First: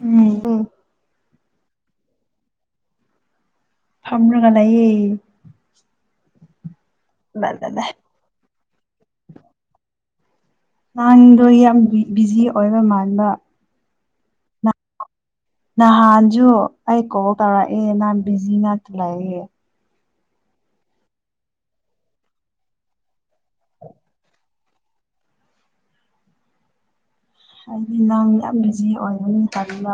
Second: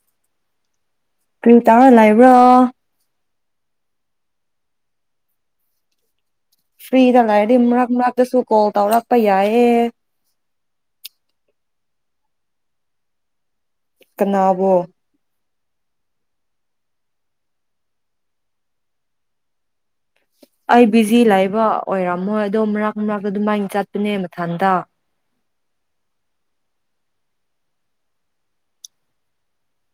ꯎ ꯇꯥꯔꯂ ꯏꯕ꯭ꯔꯣ ꯐꯝꯔꯉ ꯂꯩꯌꯦ ꯐ꯭ꯔꯤꯗ ꯂꯩꯔꯗꯤ ꯃꯛ ꯃꯛꯛꯇꯁꯨ ꯀꯣꯜ ꯇꯧꯔꯛꯄ ꯌꯥꯏꯌꯦꯦ ꯅꯍꯥꯟꯗꯣ ꯌꯥꯝ ꯕꯤꯖꯤ ꯑꯣꯏꯕ ꯃꯥꯟꯕ ꯀꯅꯥꯕꯣ ꯅꯍꯥꯟꯁꯨ ꯑꯩ ꯀꯣꯜ ꯇꯧꯔꯛꯑꯦ ꯅꯍꯥꯟ ꯕꯤꯖꯤ ꯉꯥꯛ ꯂꯩꯌꯦꯦ ꯑꯩ ꯕꯤꯖꯤ ꯂꯩꯕ ꯑꯣꯏꯔꯝꯃꯣꯏ ꯑꯗꯣ ꯃꯔꯛ ꯃꯔꯛ ꯑꯗꯨꯃꯥꯏꯅ ꯆꯠꯄꯅꯦ ꯃꯊ ꯠꯇ ꯍꯥꯏꯗꯤ ꯅꯪ ꯌꯥꯝ ꯕꯤꯖꯤ ꯑꯣꯏꯒꯅꯤ ꯇꯅ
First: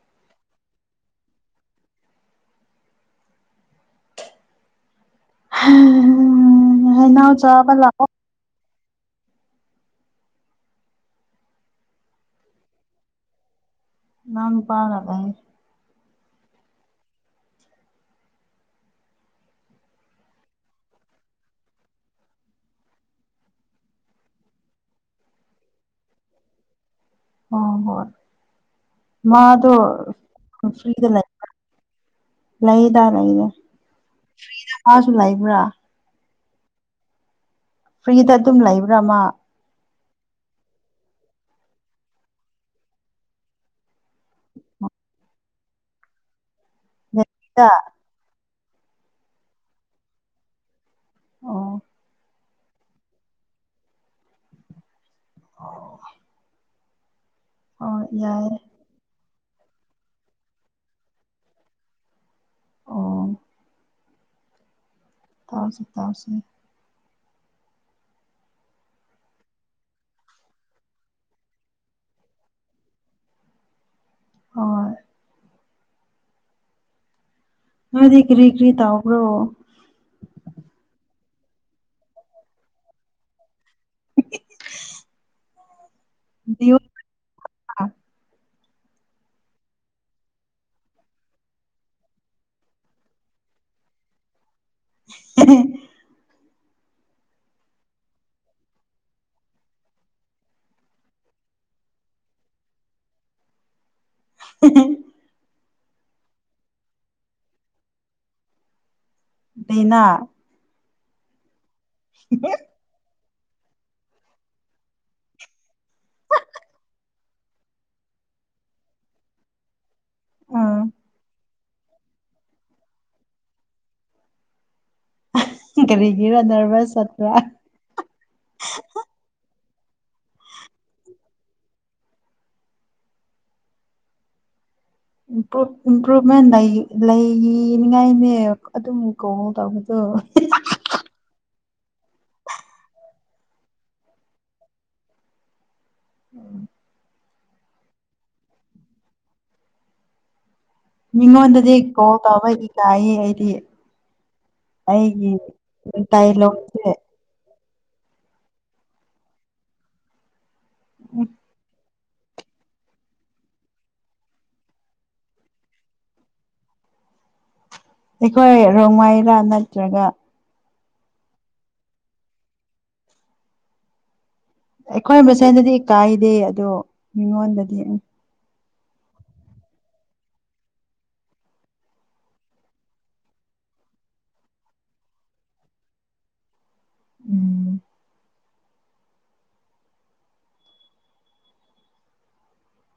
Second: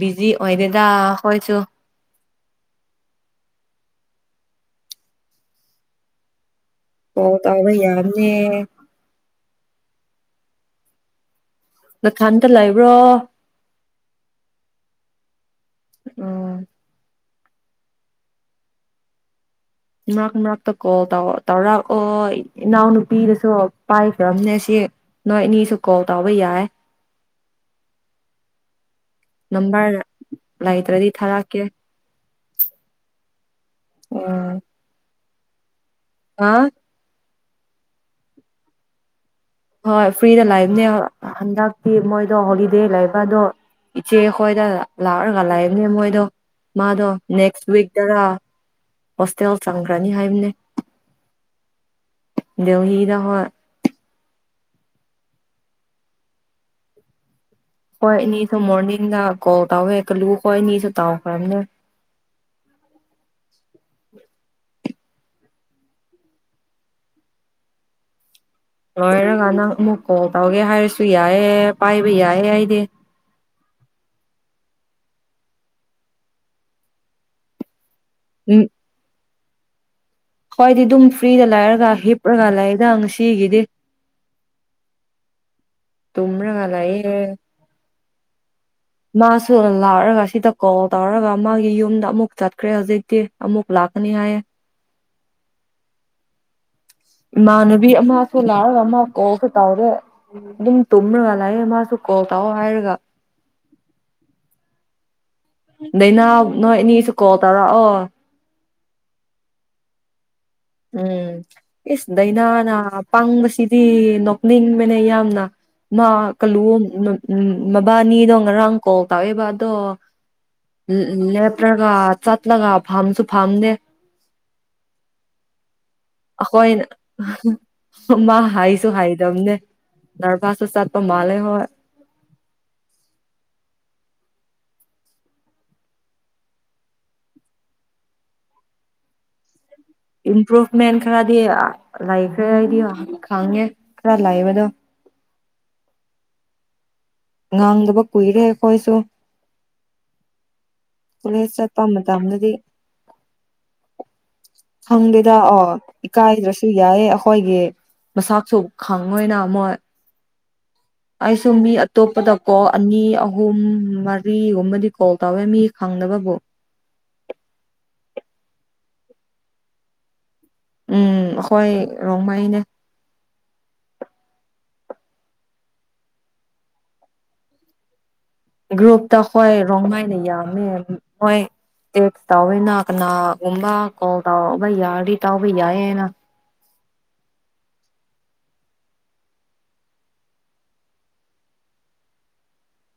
ꯕꯤꯖꯤ ꯑꯣꯏ ꯗꯦꯗꯥ ꯀꯣꯏꯁꯨ [inaudible] ꯍꯥꯎ ꯇ ꯑꯕ ꯆꯥꯕ ꯂꯥꯛꯑꯣ ꯌꯥꯔꯅꯦ ꯅ ꯈꯥꯟꯗ ꯂꯩꯕ꯭ꯔꯣ ꯅꯝ ꯄꯥꯔꯒ ꯑꯣ ꯃꯔꯛ ꯃꯔꯛꯇ ꯀꯣꯜꯧ ꯇꯧꯔꯛꯑꯣ ꯏꯅꯥꯎꯅꯨꯄꯤꯗꯁꯨ ꯄꯥꯏꯈ꯭ꯔꯕꯅꯦ ꯁꯤ ꯅꯣꯏ ꯑꯅꯤꯁꯨ ꯀꯣꯜ ꯇꯧꯕ ꯌꯥꯏ ꯑꯣ ꯍ ꯃꯥ ꯅꯝꯕꯔ ꯂꯩꯇ꯭ꯔꯗꯤ ꯐꯔꯤꯗ ꯂꯩ ꯊꯥꯔꯛꯀꯦ ꯂꯩꯗ ꯂꯩꯗ ꯐ ꯂꯩꯕ꯭ꯔꯥ ꯑ ꯐ꯭ꯔꯤꯗ ꯑꯗꯨꯝ ꯂꯩꯕ꯭ꯔꯥ ꯑꯃ ꯍꯣꯏ ꯐ꯭ꯔꯤꯗ ꯂꯥꯛꯏꯕꯅꯦ ꯍꯟꯗꯛꯇꯤ ꯃꯣꯏꯗꯣ ꯍꯣꯂꯤꯗꯦ ꯂꯩꯕ ꯑꯗꯣ ꯏꯆꯦꯈꯣꯏꯗ ꯂꯥꯛꯑꯒ ꯂꯥꯛꯏꯕꯅꯦ ꯃꯣꯏꯗꯣ ꯃꯥꯗꯣ ꯗ ꯅꯦꯛꯁꯤꯛ ꯇꯗꯥ ꯍꯣꯁꯇꯦꯜ ꯆꯪꯈ꯭ꯔꯅꯤ ꯍꯥꯏꯕꯅꯦ ꯑ ꯧꯍꯤꯗꯗꯥ ꯍꯣꯣꯏ ꯑꯣ ꯍꯣꯏꯅꯤꯁꯨꯨꯝ ꯃꯣꯔꯅꯗ ꯀꯣ ꯇ ꯑꯣꯏꯦ ꯀꯂꯨ ꯀꯣꯏꯅꯤ ꯁ ꯇꯑꯣ ꯈꯔꯅ ꯑ ꯊꯥꯁꯤꯦ ꯊꯥꯁꯤꯦ ꯍꯥꯏꯔꯒ ꯅꯪ ꯑꯃꯨꯛ ꯀꯣꯜ ꯇꯧꯒꯦ ꯍꯥꯏꯔꯁꯨ ꯌꯥꯏꯑꯦ ꯄꯥꯏꯕ ꯌꯥꯏꯌꯦꯦ ꯑꯩꯗꯤ ꯑ ꯃꯗꯤ ꯀꯔꯤꯒꯔꯤ ꯇꯧꯕ꯭ꯔꯣ ꯍ꯭ꯣꯏꯏꯗꯤ ꯑꯗꯨꯝ ꯐ꯭ꯔꯤꯗ ꯂꯥꯏꯔꯒ ꯍꯤꯞꯔꯒ ꯂꯥꯛꯦꯗ ꯉꯁꯤꯒꯤꯗꯤ [unintelligible] ꯇꯨꯝꯔꯒ ꯗꯤꯌꯣꯅ ꯂꯩꯑꯦ ꯃꯥꯁꯨ ꯂꯥꯛꯑꯒ ꯁꯤꯗ ꯀꯣꯜ ꯇꯧꯔꯒ ꯃꯥꯒꯤ ꯌꯨꯝꯗ ꯑꯃꯨꯛ ꯆꯠꯈ꯭ꯔꯦ ꯍꯧꯖꯤꯛꯇꯤ ꯑꯃꯨꯛ ꯂꯥꯛꯀꯅꯤ ꯍꯥꯏꯌꯦ ꯍ ꯏꯃꯥꯟꯅꯕꯤ ꯑꯃꯁꯨ ꯂꯥꯛꯔꯒ ꯑꯃ ꯀꯣꯛꯒ ꯇꯧꯔꯦ ꯑꯗꯨꯝ ꯇꯨꯝꯔꯒ ꯂꯥꯛꯑꯦ ꯃꯥꯁꯨ ꯀꯣꯛ ꯇꯥꯎꯑꯣ ꯍꯥꯏꯔꯒ [unintelligible] ꯅꯅꯥ ꯅꯣꯏ ꯏꯅꯤꯁꯨ ꯀꯣꯜ ꯇꯧꯔꯛꯑꯣ ꯗꯅ ꯎꯝ ꯏꯁ ꯂꯩꯅꯥꯅꯅꯥ ꯄꯪꯕꯁꯤꯗꯤ ꯅꯣꯛꯅꯤꯡꯕꯅꯦ ꯌꯥꯝꯅ ꯃꯥ ꯀꯜꯂꯨ ꯃꯕꯥꯅꯤꯗꯣ ꯉꯔꯥꯡ ꯀꯣꯜ ꯇꯧꯑꯦꯕ ꯑꯗꯣ ꯑ ꯂꯦꯞꯇ꯭ꯔꯒ ꯆꯠꯂꯒ ꯐꯝꯁꯨ ꯐꯝꯗꯦ ꯀꯔꯤꯒꯤꯔ ꯅꯔꯚꯁ ꯆꯠꯄ꯭ꯔꯥ ꯍꯈꯣꯏꯅ ꯃꯥ ꯍꯥꯏꯁꯨ ꯍꯥꯏꯗꯝꯅꯦ ꯗꯔꯕꯥꯥꯁ ꯁꯥꯗ ꯃꯥꯂ ꯍꯣꯏ ꯏꯝꯄ꯭ꯔꯨꯚꯃꯦꯟ ꯂꯩꯅꯤꯉꯥꯏꯅꯦ ꯑꯗꯨꯝ ꯀꯣ ꯇꯧꯕ ꯏꯝꯄ꯭ꯔꯨꯚꯃꯦꯟ ꯈꯔꯗꯤ ꯂꯩꯈ꯭ꯔꯦ ꯍꯥꯏꯗꯤ ꯈꯥꯡꯉꯦ ꯈꯔ ꯂꯑꯕꯗ ꯎꯝ ꯉꯥꯡꯗꯕ ꯀꯨꯏꯔꯦ ꯑꯩꯈꯣꯏꯁꯨ ꯀꯣꯂꯦꯖ ꯃꯤꯉꯣꯟꯗꯗꯤ ꯆꯠꯄ ꯀꯣꯜ ꯇꯥꯕ ꯃꯇꯝꯗꯗꯤ ꯏ ꯀꯥꯏ ꯑꯩꯗꯤ ꯈꯪꯗꯦꯗ ꯑꯣ ꯑꯩꯒꯤꯇꯥꯏ ꯏꯀꯥꯏꯗ꯭ꯔꯁꯨ ꯂꯣꯁꯦ ꯌꯥꯏꯌꯦ ꯑꯩꯈꯣꯏꯒꯤ ꯃꯁꯥꯛꯁꯨ ꯈꯪꯉꯣꯏꯅ ꯑꯃꯣꯏ ꯑꯩ ꯁꯃꯤ ꯑꯇꯣꯞꯄꯗ ꯀꯣꯜ ꯑꯅꯤ ꯑꯍꯨꯝ ꯃꯔꯤꯒꯨꯝꯕꯗꯤ ꯀꯣꯜ ꯇꯧꯋꯦ ꯃꯤ ꯈꯪꯅꯕꯕꯨ ꯑꯩꯈꯣꯏ ꯔꯣꯡꯃꯥꯏꯔꯥ ꯅꯠꯇ꯭ꯔꯒ ꯎꯝ ꯍꯣꯏ ꯔꯣꯡꯃꯥꯏꯅꯦ ꯑꯩꯈꯣꯏ ꯃꯁꯦꯟꯗꯗꯤ ꯀꯥꯏꯗꯦ ꯑꯗꯣ ꯃꯤꯉꯣꯟꯗꯗꯤ ꯒ꯭ꯔꯨꯞꯇ ꯍꯣꯏ ꯔꯣꯡꯃꯥꯏꯅ ꯌꯥꯝꯃꯦ ꯃꯣꯏ ꯇꯦꯛꯁ ꯇꯧꯋꯅ ꯀꯅꯥꯒꯨꯝꯕ ꯀꯣꯜ ꯇꯧꯕ ꯌꯥꯔꯗꯤ ꯇꯥꯎꯕ ꯌꯥꯏꯌꯦꯅ ꯎꯝ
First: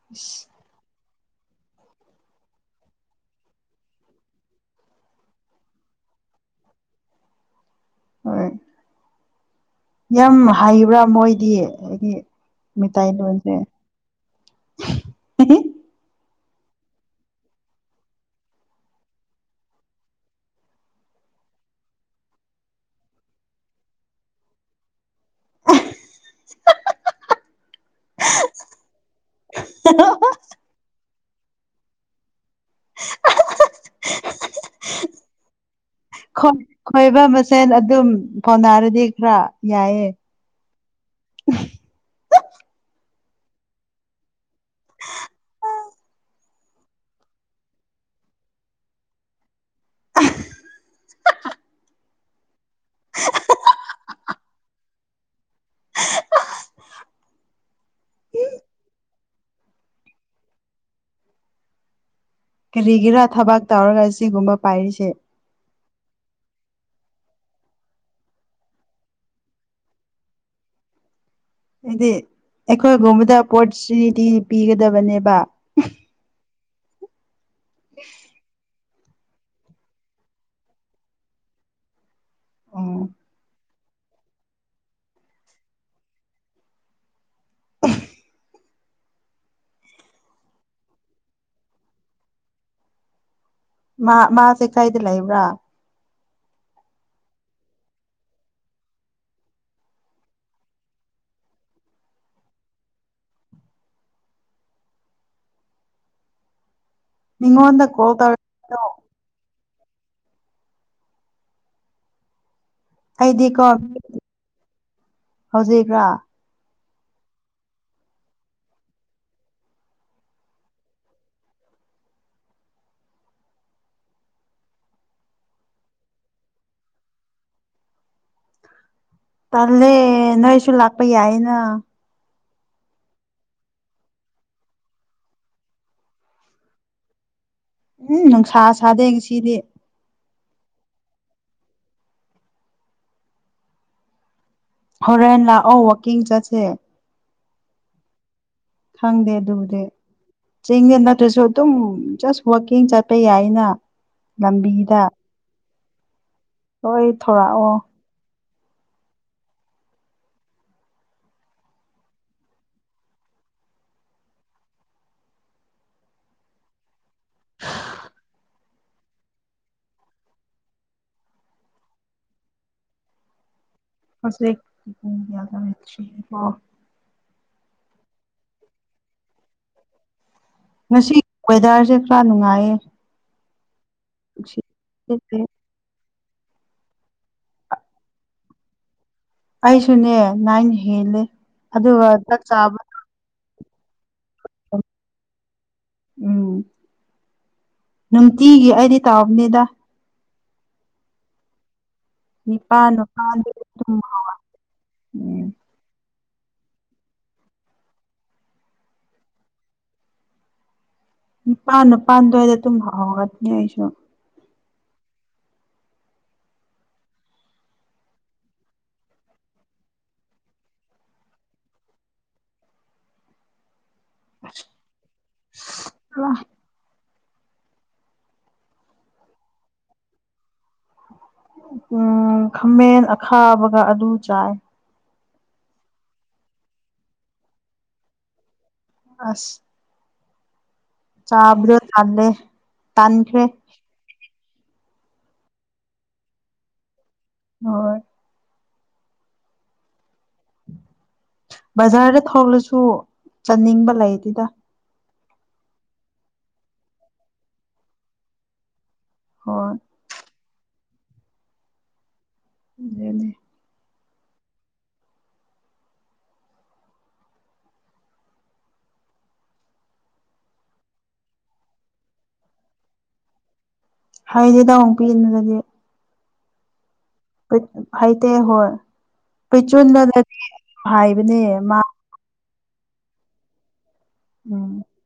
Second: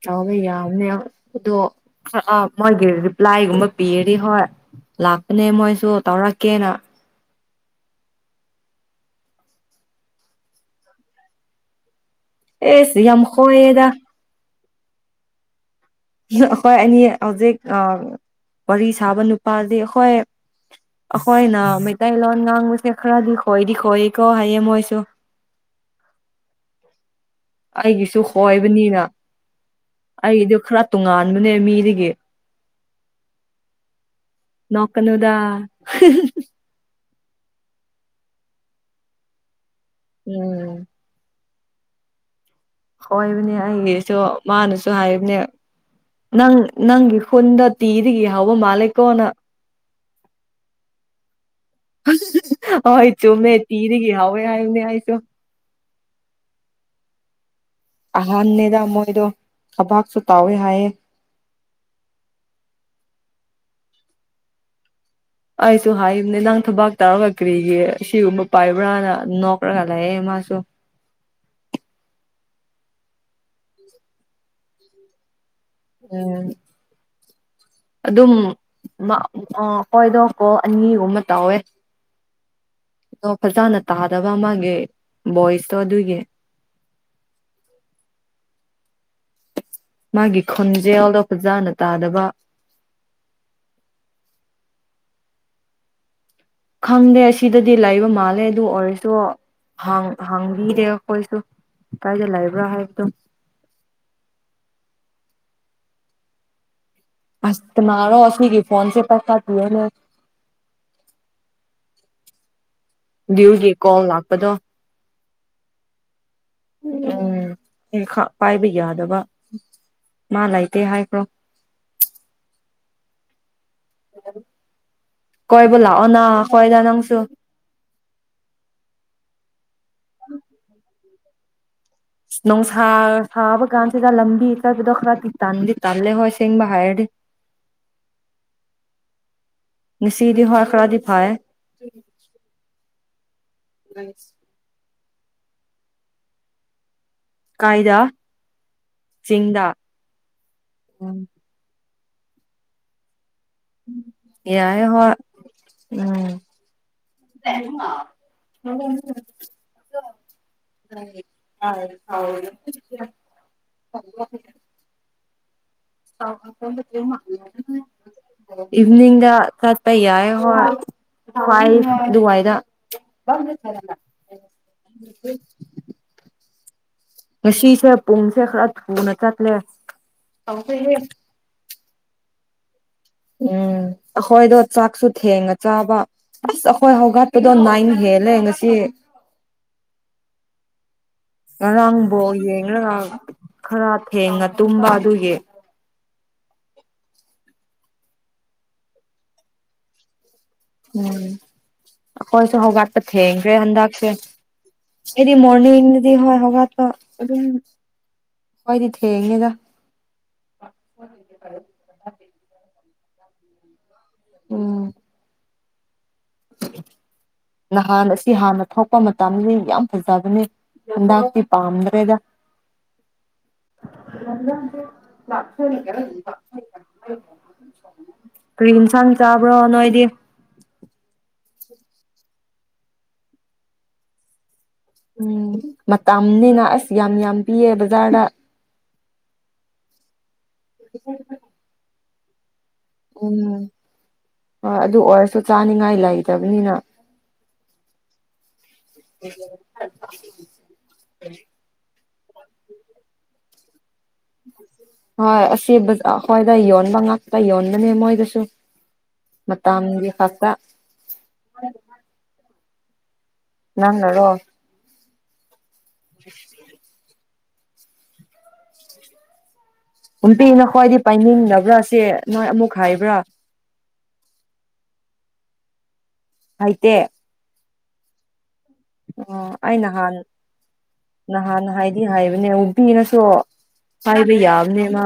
ꯑꯥꯎꯕꯩ ꯏꯁ ꯌꯥꯝꯅꯦ ꯑꯗꯣ ꯑ ꯃꯣꯏꯒꯤ ꯔꯤꯄ꯭ꯂꯥꯏꯒꯨꯝꯕ ꯄꯤꯔꯔꯤ ꯍꯣꯏ ꯂꯥꯛꯄꯅꯦ ꯃꯣꯏꯁꯨ ꯇꯧꯔꯛꯀꯦꯅ ꯍꯣꯏ ꯌꯥꯝ ꯍꯥꯏꯩꯕ꯭ꯔꯥ ꯃꯣꯏꯗꯤ ꯍꯥꯏꯗꯤ ꯑꯦ ꯁꯤ ꯌꯝꯈꯣꯗ ꯎ ꯑꯩꯈꯣꯏ ꯑꯅꯤ ꯍꯧꯖꯤꯛ ꯋꯥꯔꯤ ꯁꯥꯕ ꯅꯨꯄꯥꯗꯤ ꯑꯩꯈꯣꯏ ꯑꯩꯈꯣꯏꯅ ꯃꯩꯇꯩꯂꯣꯟ ꯉꯥꯡꯕꯁꯦ ꯈꯔꯗꯤ ꯈꯣꯏꯗꯤ ꯈꯣꯏꯀꯣ ꯍꯥꯏꯌꯦ ꯃꯣꯏꯁꯨ [unintelligible] ꯑꯩꯒꯤꯁꯨ ꯍꯣꯏꯕꯅꯤꯅ ꯑꯩꯒꯤꯗꯨ ꯈꯔ ꯇꯣꯉꯥꯟꯕꯅꯦ ꯃꯤꯗꯒꯤ ꯅꯣꯀꯅꯗ ꯣꯏ ꯈꯣꯏꯕ ꯃꯁꯦꯟ ꯑꯗꯨꯝ ꯄꯥꯎꯅꯥꯔꯗꯤ ꯈꯔ ꯌꯥꯏꯌꯦ ꯎꯝ ꯍꯣꯏꯕꯅꯦ ꯑꯩꯒꯤꯁꯨ ꯃꯥꯅꯁꯨ ꯍꯥꯏꯕꯅꯦ ꯅꯪ ꯅꯪꯒꯤ ꯈꯨꯟꯗ ꯇꯤꯗꯒꯤ ꯍꯧꯕ ꯃꯥꯜꯂꯦꯀꯣꯅ ꯍꯣꯏ ꯆꯨꯝꯃꯦ ꯇꯤꯔꯤꯒ ꯍꯥꯎꯋꯦ ꯍꯥꯏꯎꯅꯦ ꯍꯥꯏꯁꯨ ꯑꯍꯥꯟꯕꯅꯦꯗ ꯃꯣꯏꯗꯣ ꯊꯕꯥꯛꯁꯨ ꯇꯥꯎꯋꯦ ꯍꯥꯏꯌꯦ ꯀꯔꯤꯒꯤꯔꯥ ꯊꯕꯛ ꯇꯧꯔꯒ ꯁꯤꯒꯨꯝꯕ ꯄꯥꯏꯔꯤꯁꯦ ꯑꯩꯁꯨ ꯍꯥꯏꯕꯅꯦ ꯅꯪ ꯊꯕꯥꯛ ꯇꯧꯔꯒ ꯀꯔꯤꯒꯤ ꯁꯤꯒꯨꯝꯕ ꯄꯥꯏꯕ꯭ꯔꯥꯅ ꯅꯣꯛꯈ꯭ꯔꯒ ꯂꯑꯦ ꯃꯥꯁꯨ ꯍꯥꯏꯗꯤ ꯑꯩꯈꯣꯏꯒꯨꯝꯕꯗ ꯑꯣꯄꯣꯔꯆꯨꯅꯤꯇꯤ ꯄꯤꯒꯗꯕꯅꯦꯕ ꯎꯝ ꯑꯗꯨꯝ ꯑ ꯍꯣꯏꯗꯣꯀꯣ ꯑꯅꯤꯒꯨꯝꯕ ꯇꯧꯋꯦ ꯎꯝ ꯂꯣ ꯐꯔꯗꯅ ꯇꯥ ꯇꯥꯕ ꯃꯥꯒꯦ ꯣꯏꯁꯇꯣ ꯑꯗꯨꯒꯤ ꯃꯥꯒꯤ ꯈꯣꯟꯖꯦꯜꯗ ꯐꯖꯥꯅ ꯇꯥꯗꯕ ꯃꯥ ꯃꯥꯁꯦ ꯀꯩꯗ ꯂꯩꯕ꯭ꯔꯥ ꯈꯪꯗꯦ ꯑꯁꯤꯗꯗꯤ ꯂꯩꯕ ꯃꯥꯜꯂꯦ ꯑꯗꯨ ꯑꯣꯏꯔꯁꯨ ꯍꯥꯡꯕꯤꯔꯦ ꯑꯩꯈꯣꯏꯁꯨ ꯀꯥꯏꯗ ꯂꯩꯕ꯭ꯔꯥ ꯍꯥꯏꯕꯗꯣ ꯑꯁꯇ ꯃꯤꯉꯣꯟꯗ ꯀꯣꯜ ꯃꯥꯔꯣ ꯁꯤꯒꯤ ꯇꯧꯔꯛꯄꯗꯣ ꯐꯣꯟꯁꯦ ꯄꯁꯥ ꯇꯅ ꯨꯒꯤ ꯀꯣꯜ ꯂꯥꯛꯄꯗꯣ ꯍꯧꯖꯤꯛꯔꯤꯕ꯭ꯔꯥ ꯎꯝ ꯄꯥꯏꯕ ꯌꯥꯗꯕ ꯃꯥ ꯂꯩꯇꯦ ꯍꯥꯏꯈ꯭ꯔꯣ ꯀꯣꯏꯕꯨ ꯂꯥꯛꯑꯣ ꯅ ꯈꯣꯏꯗ ꯅꯪꯁꯨ ꯇꯜꯦ ꯅꯣꯏꯁꯨ ꯂꯥꯛ ꯄꯩ ꯌꯥꯏꯅ ꯅꯣꯡ ꯁꯥꯕ ꯀꯥꯟꯁꯤꯗ ꯂꯝꯕꯤ ꯆꯕꯗꯣ ꯈꯔꯗꯤ ꯇꯟꯗꯤ ꯇꯜꯂꯦ ꯍꯣꯏ ꯁꯦꯡꯕ ꯍꯥꯏꯔꯗꯤ ꯎꯝ ꯅꯨꯡꯁꯥ ꯁꯥꯗꯦ ꯉ ꯁꯤꯗꯤ ꯁꯤꯗꯤ ꯍꯈꯔꯥ ꯐ ꯍꯔꯦꯟ ꯂꯥꯛꯑꯣ ꯋꯥꯀꯤꯡ ꯆꯁ ꯀꯥꯏꯗ ꯈꯪꯗꯦ ꯆꯤꯡꯗ ꯑꯗꯨꯕꯨꯗꯤ ꯆꯤꯡꯗ ꯎꯝ ꯅꯠꯇ꯭ꯔꯁꯨ ꯑꯗꯨꯝ ꯁ ꯋꯥꯀꯤꯡ ꯆꯠꯄꯦ ꯌꯥꯏ ꯑꯩꯅ ꯌꯥꯏ ꯂꯝꯕꯤꯗ ꯍꯣꯏ ꯎꯝ ꯍꯣꯏ ꯊꯣꯔꯛꯑꯣ [inaudible] ꯍꯥꯎ ꯀꯦꯃ ꯏꯚꯅꯤꯡꯗ ꯆꯠꯄ ꯌꯥꯏ ꯍꯣꯏ ꯍꯏ ꯑꯗꯨꯋꯥꯏꯗ ꯁꯗ ꯉꯁꯤꯁꯦ ꯄꯨꯡꯁꯦ ꯈꯔ ꯊꯨꯅ ꯆꯠꯂꯦ ꯉꯁꯤ ꯋꯦꯗꯔꯁꯦ ꯈꯔ ꯅꯨꯡꯉꯥꯏꯌꯦ [inaudible] ꯎꯝ ꯑꯈꯣꯏꯗꯣ ꯁꯤ ꯆꯥꯛꯁꯨ ꯊꯦꯡꯉ ꯆꯥꯕ ꯑꯁ ꯑꯩꯈꯣꯏ ꯍꯧꯒꯠꯄꯗꯣ ꯅꯥꯏꯟ ꯍꯦꯜꯂꯦ ꯉꯁꯤ ꯑꯩꯁꯨꯅꯦ ꯅꯥꯏꯟ ꯍꯦꯜꯂꯦ ꯉꯔꯥꯡ ꯑꯗꯨꯒ ꯕꯣꯜ ꯆꯥꯛ ꯌꯦꯡꯔꯒ ꯆꯥꯕꯗꯣ ꯈꯔ ꯊꯦꯡꯉ ꯇꯨꯝꯕ ꯑꯗꯨꯒꯤ ꯎꯝ ꯅꯨꯡꯇꯤꯒꯤ ꯑꯩꯗꯤ ꯇꯥꯕꯅꯤꯗ ꯎꯝ ꯑꯈꯣꯏꯁꯨ ꯅꯤꯄꯥꯜ ꯍꯧꯒꯠꯄ ꯅꯤꯄꯥꯜꯗ ꯊꯦꯡꯈ꯭ꯔꯦ ꯑꯗꯨꯝ ꯍꯟꯗꯛꯁꯦ ꯑꯩꯗꯤ ꯎꯝ ꯃꯣꯔꯅꯤꯡ ꯊꯦꯡꯉꯦ ꯍꯧꯒꯠꯄ ꯑꯗꯨꯝ ꯑꯈꯣꯏꯗꯤ ꯊꯦꯡꯉꯦꯗ ꯅꯤꯄꯥꯟ ꯅꯤꯄꯥꯟ ꯗꯨꯋꯥꯏꯗ ꯇꯨꯝ ꯍꯧꯔꯛꯀꯅꯤ ꯑꯩꯁꯨ ꯎꯝ ꯅꯍꯥꯟ ꯑꯁꯤ ꯍꯥꯟꯅ ꯊꯣꯛꯄ ꯃꯇꯝꯗꯗꯤ ꯌꯥꯝ ꯐꯖꯕꯅꯦ ꯍꯟꯗꯛꯇꯤ ꯄꯥꯝꯗ꯭ꯔꯦꯗ [unintelligible] ꯀꯔꯤ ꯏꯟꯁꯥꯡ ꯆꯥꯕ꯭ꯔꯣ ꯅꯣꯏꯗꯤ ꯎꯝ ꯈꯥꯃꯦꯟ ꯑꯈꯥꯕꯒ ꯑꯗꯨꯝ ꯆꯥꯏ ꯎꯝ ꯃꯇꯝꯅꯤꯅ ꯑꯁ ꯌꯥꯝ ꯌꯥꯝ ꯄꯤꯌꯦ ꯕꯖꯥꯔꯗ ꯑꯁ ꯆꯥꯕꯗ ꯊꯜꯂꯦ ꯎꯝ ꯇꯥꯟꯈ꯭ꯔꯦ ꯍꯣꯏ ꯑꯗꯨ ꯑꯣꯏꯔꯁꯨ ꯆꯥꯅꯤꯡꯉꯥꯏ ꯂꯩꯇꯕꯅꯤꯅ ꯍꯣꯏ [unintelligible] ꯕꯖꯥꯔꯗ ꯐꯧꯂꯁꯨ ꯆꯥꯅꯤꯡꯕ ꯂꯩ ꯑꯗꯨꯗ ꯍꯣꯏ ꯑꯁꯤ ꯕꯖꯥꯔꯈꯣꯏꯗ ꯌꯣꯟꯕ ꯉꯥꯛꯇ ꯌꯣꯟꯕꯅꯦ ꯃꯣꯏꯗꯨꯁꯨ ꯍꯣꯏ ꯃꯇꯥꯡꯒꯤ ꯈꯛꯇ [unintelligible] ꯑꯗꯨꯅꯤ ꯅꯪꯅꯔꯣ [unintelligible] ꯅꯨꯝꯄꯤꯅ ꯈ꯭ꯋꯥꯏꯗꯩ ꯄꯥꯏꯅꯤꯡꯕ꯭ꯔꯥ ꯁꯤ ꯅꯣꯏ ꯑꯃꯨꯛ ꯍꯥꯏꯕ꯭ꯔꯥ ꯍꯥꯏꯗꯤ ꯅꯪ ꯑꯃꯨꯛꯀ ꯌꯦꯡꯅꯤꯡꯉꯝꯅꯦꯕ ꯍꯥꯏꯇꯦ [unintelligible] ꯍꯥꯏꯇꯦ ꯍꯣꯏ ꯑꯣ ꯑꯩ ꯅꯍꯥꯟ ꯄꯩꯆꯨꯅꯗꯗꯤ ꯍꯥꯏꯕꯅꯦ ꯅꯍꯥꯟ ꯃꯥ ꯍꯥꯏꯗꯤ ꯍꯥꯏꯕꯅꯦ ꯄꯤꯔꯁꯨ ꯍꯥꯏꯕ ꯌꯥꯕꯅꯦ ꯃꯥ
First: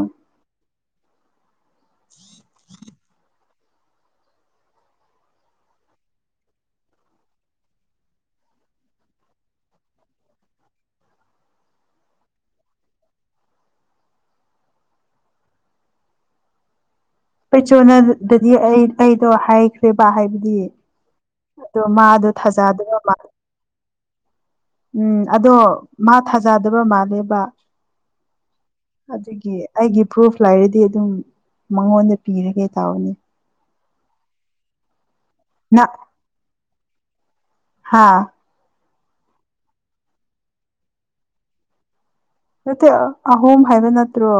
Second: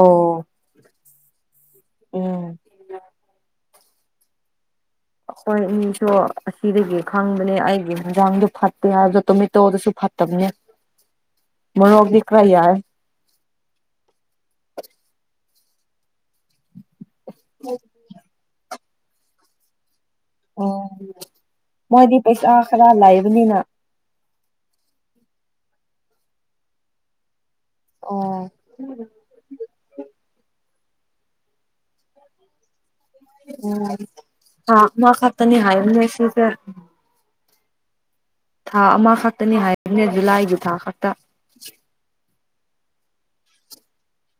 ꯑꯣ ꯎꯝ ꯑꯩꯈꯣꯏ ꯃꯤꯁꯨ ꯑꯁꯤꯗꯒꯤ ꯈꯪꯕꯅꯦ ꯑꯩꯒꯤ ꯌꯦꯟꯖꯥꯡꯗꯨꯣ ꯐꯠꯇꯦ ꯍꯥꯏꯕꯗ ꯇꯣꯃꯦꯇꯣꯗꯨꯁꯨ ꯐꯠꯇꯕꯅꯦ ꯃꯣꯔꯣꯛꯗꯤ ꯈꯔ ꯌꯥꯏ ꯄꯩꯆꯣꯅꯥ ꯗꯗꯤ ꯑꯩ ꯑꯩꯗꯣ ꯍꯥꯏꯈ꯭ꯔꯦ ꯄꯥ ꯍꯥꯏꯕꯗꯤ ꯑꯣ ꯑꯗꯣ ꯃꯣꯏꯗꯤ ꯃꯥꯗꯣ ꯄꯩꯁꯥ ꯈꯔ ꯊꯥꯖꯗꯕ ꯃꯥ ꯂꯩꯕꯅꯤꯅ ꯎꯝ ꯑꯗꯣ ꯃꯥ ꯊꯥꯖꯗꯕ ꯃꯥꯜꯂꯦꯕ ꯑꯣ ꯑꯗꯨꯒꯤ ꯑꯩꯒꯤ ꯄ꯭ꯔꯨꯐ ꯂꯩꯔꯗꯤ ꯑꯗꯨ ꯃꯥꯉꯣꯟ ꯄꯤꯔꯒꯦ ꯇꯥꯅꯤ ꯎꯝ ꯃꯥ ꯈ ꯅꯤ ꯍꯥꯏ ꯂꯩꯁꯤ ꯍꯥꯥ ꯊꯥ ꯑꯃꯈꯛꯇꯅꯤ ꯍꯥꯏꯕꯅꯦ ꯖꯨꯂꯥꯏꯒꯤ ꯊꯥ ꯈꯛꯇ ꯅꯠꯇꯦ ꯑꯍꯣꯝ ꯍꯥꯏꯕ ꯅꯠꯇ꯭ꯔꯣ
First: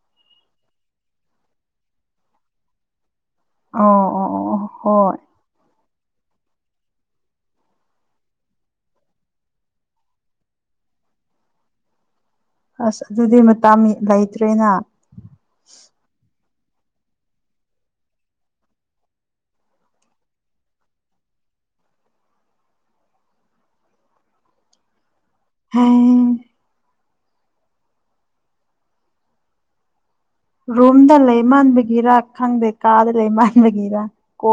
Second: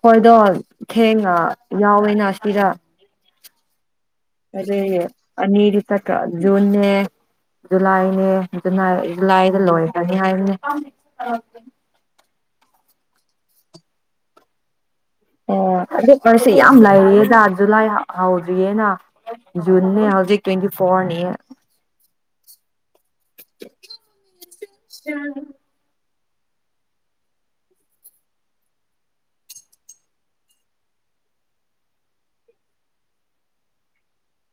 ꯍꯣꯏꯗꯣ ꯊꯦꯡꯉ ꯌꯥꯎꯋꯦꯅ ꯑꯁꯤꯔ ꯑ ꯑꯣ ꯍꯣꯏ ꯑꯅꯤꯗꯤ ꯖꯨꯟꯅꯦ ꯖꯨꯂꯥꯏꯅꯦꯖ ꯖꯨꯂꯥꯏꯗ ꯂꯣꯏꯀꯅꯤ ꯍꯥꯏꯕꯅꯤ ꯑꯁ ꯑꯗꯨꯗꯤ ꯃꯇꯥ ꯂꯩꯇ꯭ꯔꯦꯅ ꯑꯣ ꯑꯗꯨ ꯁꯤ ꯌꯥꯝ ꯂꯩꯔꯤꯌꯦꯖꯥ ꯖꯨꯂꯥꯏ ꯍꯧꯗ꯭ꯔꯤꯌꯦꯅ ꯖꯨꯟꯅꯦ ꯍꯧꯖꯤꯛ ꯇ꯭ꯋꯦꯟꯇꯤ ꯐꯣꯔꯅꯤ [inaudible] ꯆꯥꯡ ꯍꯩ ꯔꯨꯝꯨꯝꯗ ꯂꯩ ꯃꯟꯕꯒꯤꯔ ꯑ ꯈꯪꯗ ꯀꯥꯗ ꯂꯩ ꯃꯟꯕꯒꯦꯔ ꯀꯣ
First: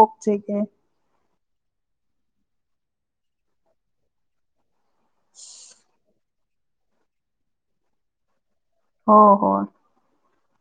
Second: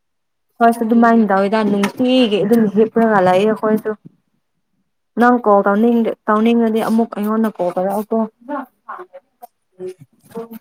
ꯐꯣꯏꯁ ꯇꯃꯥꯏꯟ ꯌꯥꯝꯅꯤꯡ ꯊꯒꯦ ꯏ ꯑꯗꯨ ꯄꯨꯔꯒ ꯂꯑ ꯑꯩꯈꯣꯏꯁꯨ ꯅꯪ ꯀꯒꯅꯤ ꯇꯧꯅꯤꯡꯉꯗꯤ ꯑꯃꯨꯛ ꯑꯩꯉꯣꯟꯗ ꯀꯣ ꯇꯔꯛꯎꯀꯣ ꯍ ꯍꯣꯏ ꯑꯣ